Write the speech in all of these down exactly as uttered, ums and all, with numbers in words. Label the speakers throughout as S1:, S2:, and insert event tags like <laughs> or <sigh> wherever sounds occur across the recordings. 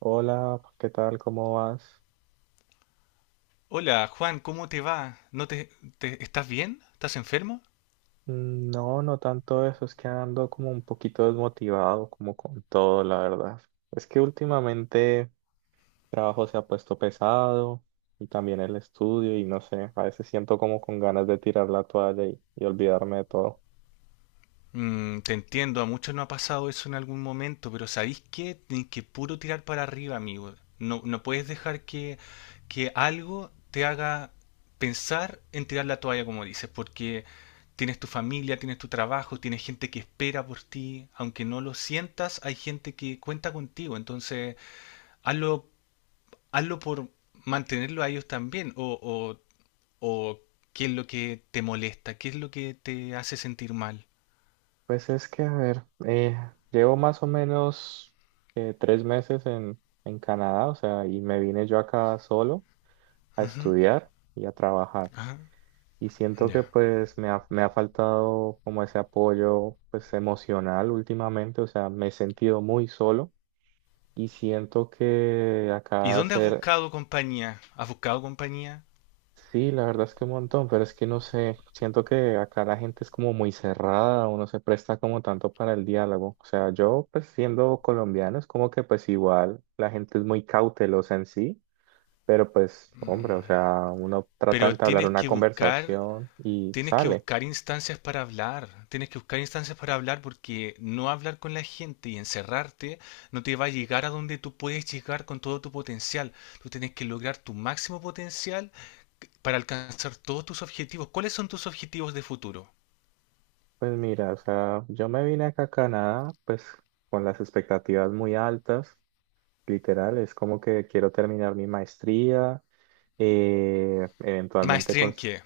S1: Hola, ¿qué tal? ¿Cómo vas?
S2: Hola, Juan, ¿cómo te va? ¿No te, te- estás bien? ¿Estás enfermo?
S1: Mm, No, no tanto eso, es que ando como un poquito desmotivado, como con todo, la verdad. Es que últimamente el trabajo se ha puesto pesado y también el estudio y no sé, a veces siento como con ganas de tirar la toalla y, y olvidarme de todo.
S2: Mm, te entiendo, a muchos no ha pasado eso en algún momento, pero ¿sabéis qué? Tienes que puro tirar para arriba, amigo. No, no puedes dejar que, que algo te haga pensar en tirar la toalla, como dices, porque tienes tu familia, tienes tu trabajo, tienes gente que espera por ti. Aunque no lo sientas, hay gente que cuenta contigo. Entonces, hazlo, hazlo por mantenerlo a ellos también. O, o o qué es lo que te molesta, qué es lo que te hace sentir mal.
S1: Pues es que, a ver, eh, llevo más o menos eh, tres meses en, en Canadá, o sea, y me vine yo acá solo a
S2: Ujú,
S1: estudiar y a trabajar.
S2: ajá,
S1: Y siento que
S2: ya.
S1: pues me ha, me ha faltado como ese apoyo pues emocional últimamente, o sea, me he sentido muy solo y siento que
S2: ¿Y
S1: acá
S2: dónde has
S1: hacer,
S2: buscado compañía? ¿Has buscado compañía?
S1: sí, la verdad es que un montón, pero es que no sé, siento que acá la gente es como muy cerrada, uno se presta como tanto para el diálogo, o sea, yo pues siendo colombiano es como que pues igual la gente es muy cautelosa en sí. Pero pues, hombre, o
S2: Mm,
S1: sea, uno trata de
S2: pero
S1: entablar
S2: tienes
S1: una
S2: que buscar,
S1: conversación y
S2: tienes que
S1: sale.
S2: buscar instancias para hablar, tienes que buscar instancias para hablar porque no hablar con la gente y encerrarte no te va a llegar a donde tú puedes llegar con todo tu potencial. Tú tienes que lograr tu máximo potencial para alcanzar todos tus objetivos. ¿Cuáles son tus objetivos de futuro?
S1: Pues mira, o sea, yo me vine acá a Canadá, pues con las expectativas muy altas, literal, es como que quiero terminar mi maestría, eh, eventualmente
S2: ¿Maestría en
S1: cons-
S2: qué?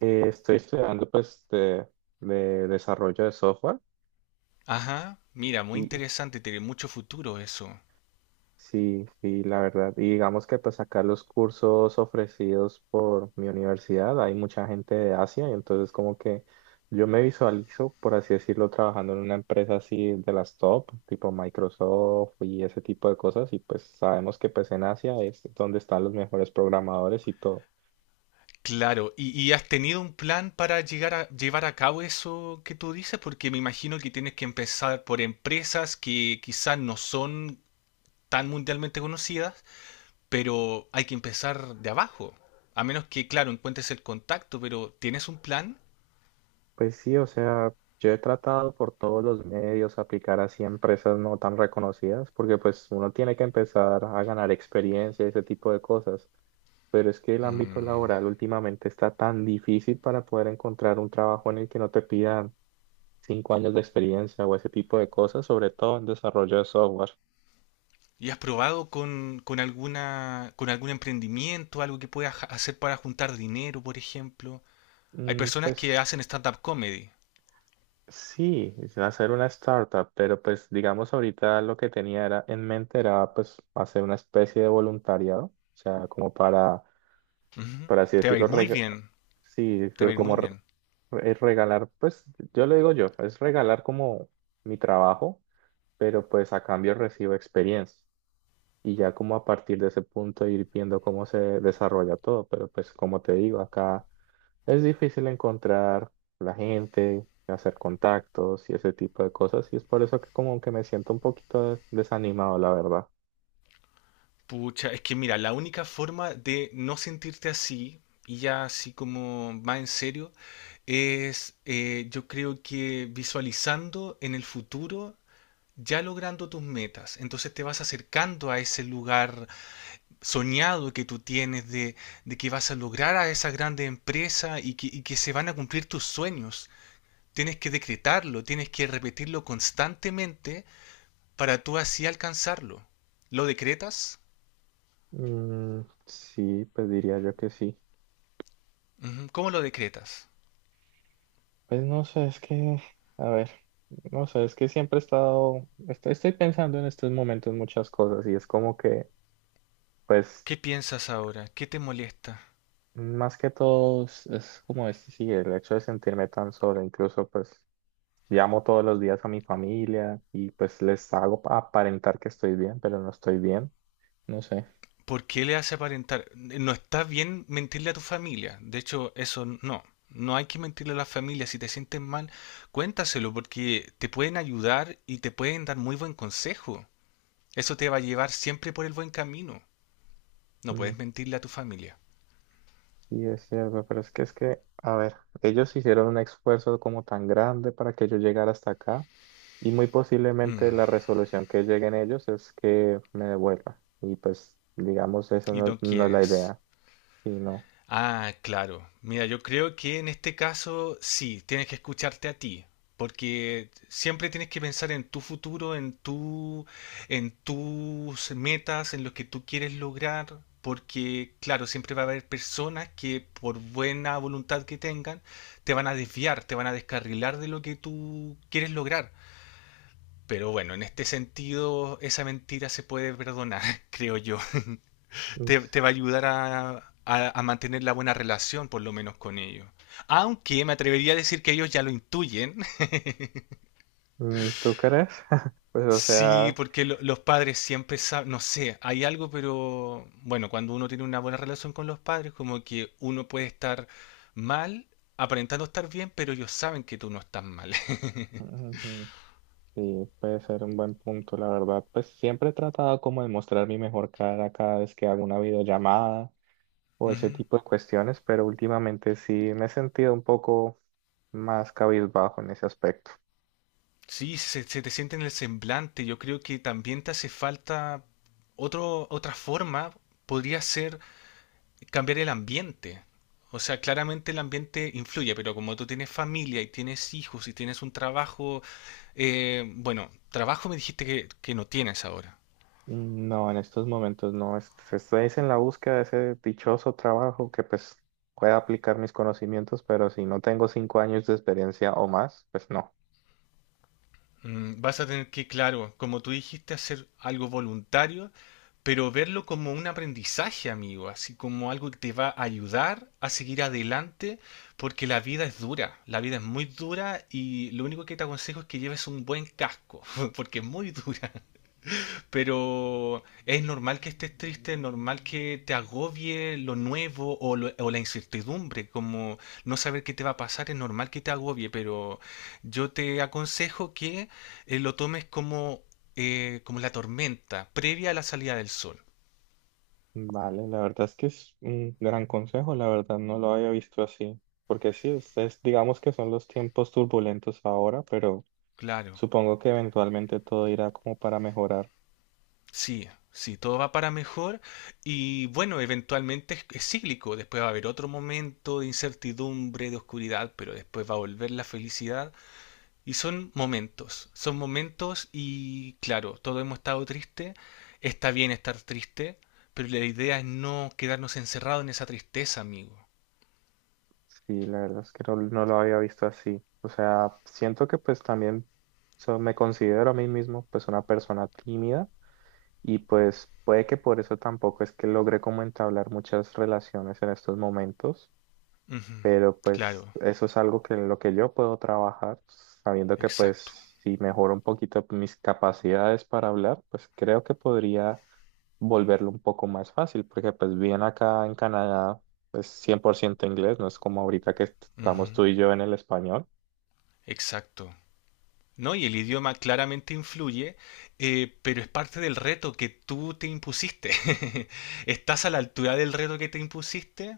S1: eh, estoy estudiando pues de, de desarrollo de software
S2: Ajá, mira, muy
S1: y
S2: interesante, tiene mucho futuro eso.
S1: sí, sí, la verdad. Y digamos que pues acá los cursos ofrecidos por mi universidad, hay mucha gente de Asia y entonces como que yo me visualizo, por así decirlo, trabajando en una empresa así de las top, tipo Microsoft y ese tipo de cosas y pues sabemos que pues en Asia es donde están los mejores programadores y todo.
S2: Claro, ¿y, y has tenido un plan para llegar a llevar a cabo eso que tú dices? Porque me imagino que tienes que empezar por empresas que quizás no son tan mundialmente conocidas, pero hay que empezar de abajo. A menos que, claro, encuentres el contacto, pero ¿tienes un plan?
S1: Pues sí, o sea, yo he tratado por todos los medios aplicar así a empresas no tan reconocidas porque pues uno tiene que empezar a ganar experiencia y ese tipo de cosas. Pero es que el ámbito
S2: Mm.
S1: laboral últimamente está tan difícil para poder encontrar un trabajo en el que no te pidan cinco años de experiencia o ese tipo de cosas, sobre todo en desarrollo de software.
S2: ¿Y has probado con, con alguna, con algún emprendimiento, algo que puedas ja- hacer para juntar dinero, por ejemplo? Hay
S1: Mm,
S2: personas
S1: pues
S2: que hacen stand-up comedy.
S1: sí, es hacer una startup, pero pues digamos ahorita lo que tenía era, en mente era pues hacer una especie de voluntariado, o sea, como para,
S2: Ujú.
S1: por así
S2: Te va a ir
S1: decirlo,
S2: muy
S1: reg-
S2: bien,
S1: sí,
S2: te va
S1: pero
S2: a ir
S1: como
S2: muy
S1: re-
S2: bien.
S1: es regalar, pues yo le digo yo, es regalar como mi trabajo pero pues a cambio recibo experiencia. Y ya como a partir de ese punto ir viendo cómo se desarrolla todo, pero pues como te digo, acá es difícil encontrar la gente, hacer contactos y ese tipo de cosas, y es por eso que como que me siento un poquito desanimado, la verdad.
S2: Pucha, es que mira, la única forma de no sentirte así y ya así como más en serio es eh, yo creo que visualizando en el futuro ya logrando tus metas. Entonces te vas acercando a ese lugar soñado que tú tienes de, de que vas a lograr a esa grande empresa y que, y que se van a cumplir tus sueños. Tienes que decretarlo, tienes que repetirlo constantemente para tú así alcanzarlo. ¿Lo decretas?
S1: Mm, sí, pues diría yo que sí.
S2: Ujú. ¿Cómo lo decretas? ¿Cómo lo decretas?
S1: Pues no sé, es que, a ver, no sé, es que siempre he estado, estoy, estoy pensando en estos momentos muchas cosas y es como que, pues
S2: ¿Qué piensas ahora? ¿Qué te molesta?
S1: más que todo es es como este, sí, el hecho de sentirme tan solo, incluso pues llamo todos los días a mi familia y pues les hago pa- aparentar que estoy bien, pero no estoy bien, no sé.
S2: ¿Por qué le hace aparentar? No está bien mentirle a tu familia. De hecho, eso no. No hay que mentirle a la familia. Si te sientes mal, cuéntaselo porque te pueden ayudar y te pueden dar muy buen consejo. Eso te va a llevar siempre por el buen camino. No
S1: Mm,
S2: puedes mentirle a tu familia.
S1: Sí, es cierto, pero es que es que, a ver, ellos hicieron un esfuerzo como tan grande para que yo llegara hasta acá y muy posiblemente
S2: Mm,
S1: la resolución que lleguen ellos es que me devuelva y pues digamos eso
S2: y
S1: no,
S2: no
S1: no es la
S2: quieres.
S1: idea, y no.
S2: Ah, claro. Mira, yo creo que en este caso sí, tienes que escucharte a ti, porque siempre tienes que pensar en tu futuro, en tu, en tus metas, en lo que tú quieres lograr, porque claro, siempre va a haber personas que por buena voluntad que tengan, te van a desviar, te van a descarrilar de lo que tú quieres lograr. Pero bueno, en este sentido, esa mentira se puede perdonar, <laughs> creo yo.
S1: Mm,
S2: te, te va a ayudar a, a- a mantener la buena relación, por lo menos con ellos. Aunque me atrevería a decir que ellos ya lo intuyen. <laughs>
S1: mm, ¿tú crees? <laughs> Pues o
S2: Sí,
S1: sea...
S2: porque lo- los padres siempre saben, no sé, hay algo, pero bueno, cuando uno tiene una buena relación con los padres, como que uno puede estar mal, aparentando estar bien, pero ellos saben que tú no estás mal. <laughs>
S1: Ujú. Sí, puede ser un buen punto, la verdad. Pues siempre he tratado como de mostrar mi mejor cara cada vez que hago una videollamada o ese
S2: Ujú.
S1: tipo de cuestiones, pero últimamente sí me he sentido un poco más cabizbajo en ese aspecto.
S2: Sí, se, se te siente en el semblante. Yo creo que también te hace falta otro, otra forma. Podría ser cambiar el ambiente. O sea, claramente el ambiente influye, pero como tú tienes familia y tienes hijos y tienes un trabajo, eh, bueno, trabajo me dijiste que, que no tienes ahora.
S1: Mm, No, en estos momentos no. Es- Estoy es en la búsqueda de ese dichoso trabajo que pues pueda aplicar mis conocimientos, pero si no tengo cinco años de experiencia o más, pues no.
S2: Mm, vas a tener que, claro, como tú dijiste, hacer algo voluntario, pero verlo como un aprendizaje, amigo, así como algo que te va a ayudar a seguir adelante, porque la vida es dura, la vida es muy dura y lo único que te aconsejo es que lleves un buen casco, <laughs> porque es muy dura. Pero es normal que estés triste, es normal que te agobie lo nuevo o, lo- o la incertidumbre, como no saber qué te va a pasar, es normal que te agobie, pero yo te aconsejo que eh, lo tomes como, eh, como la tormenta previa a la salida del sol.
S1: Vale, la verdad es que es un gran consejo, la verdad no lo había visto así, porque sí, ustedes digamos que son los tiempos turbulentos ahora, pero
S2: Claro,
S1: supongo que eventualmente todo irá como para mejorar.
S2: sí, sí, todo va para mejor y bueno, eventualmente es, es cíclico, después va a haber otro momento de incertidumbre, de oscuridad, pero después va a volver la felicidad. Y son momentos, son momentos y claro, todos hemos estado tristes, está bien estar triste, pero la idea es no quedarnos encerrados en esa tristeza, amigo.
S1: Sí, la verdad es que no, no lo había visto así. O sea, siento que pues también so- me considero a mí mismo pues una persona tímida y pues puede que por eso tampoco es que logre como entablar muchas relaciones en estos momentos
S2: Ujú,
S1: pero pues
S2: claro,
S1: eso es algo que en lo que yo puedo trabajar, sabiendo que
S2: exacto.
S1: pues si mejoro un poquito mis capacidades para hablar, pues creo que podría volverlo un poco más fácil, porque pues bien acá en Canadá es cien por ciento inglés, no es como ahorita que est-
S2: Ujú,
S1: estamos tú y yo en el español.
S2: exacto. ¿No? Y el idioma claramente influye, eh, pero es parte del reto que tú te impusiste. <laughs> ¿Estás a la altura del reto que te impusiste?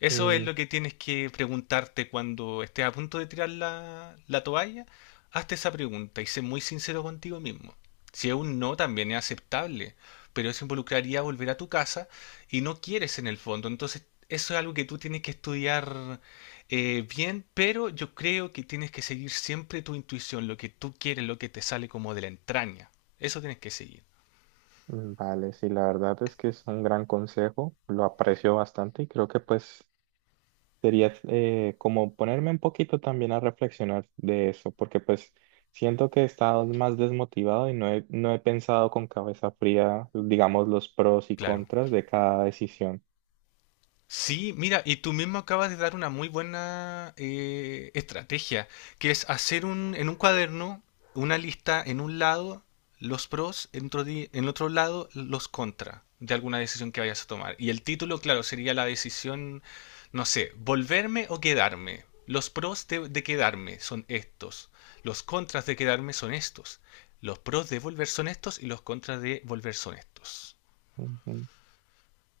S2: Eso es
S1: Mm,
S2: lo que tienes que preguntarte cuando estés a punto de tirar la, la toalla. Hazte esa pregunta y sé muy sincero contigo mismo. Si es un no, también es aceptable, pero eso involucraría volver a tu casa y no quieres en el fondo. Entonces, eso es algo que tú tienes que estudiar eh, bien, pero yo creo que tienes que seguir siempre tu intuición, lo que tú quieres, lo que te sale como de la entraña. Eso tienes que seguir,
S1: mm, Vale, sí, la verdad es que es un gran consejo, lo aprecio bastante y creo que pues sería eh, como ponerme un poquito también a reflexionar de eso, porque pues siento que he estado más desmotivado y no he, no he pensado con cabeza fría, digamos, los pros y
S2: claro.
S1: contras de cada decisión.
S2: Sí, mira, y tú mismo acabas de dar una muy buena eh, estrategia, que es hacer un, en un cuaderno una lista en un lado, los pros, en otro, di- en otro lado, los contra de alguna decisión que vayas a tomar. Y el título, claro, sería la decisión, no sé, volverme o quedarme. Los pros de, de quedarme son estos, los contras de quedarme son estos, los pros de volver son estos y los contras de volver son estos.
S1: Ujú.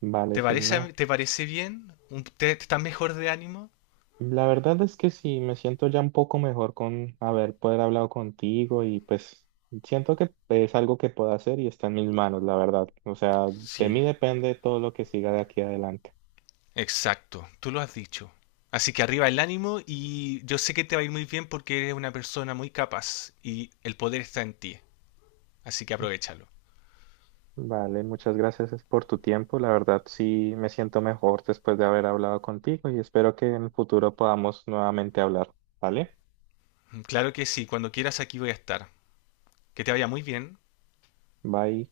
S1: Vale,
S2: ¿Te
S1: sí,
S2: parece,
S1: no.
S2: te parece bien? ¿Un- ¿Te, te estás mejor de ánimo?
S1: La verdad es que sí, me siento ya un poco mejor con haber poder hablado contigo y pues siento que es algo que puedo hacer y está en mis manos, la verdad. O sea, de
S2: Sí,
S1: mí depende todo lo que siga de aquí adelante.
S2: exacto, tú lo has dicho. Así que arriba el ánimo y yo sé que te va a ir muy bien porque eres una persona muy capaz y el poder está en ti. Así que aprovéchalo.
S1: Vale, muchas gracias por tu tiempo. La verdad sí me siento mejor después de haber hablado contigo y espero que en el futuro podamos nuevamente hablar. ¿Vale?
S2: Claro que sí, cuando quieras aquí voy a estar. Que te vaya muy bien.
S1: Bye.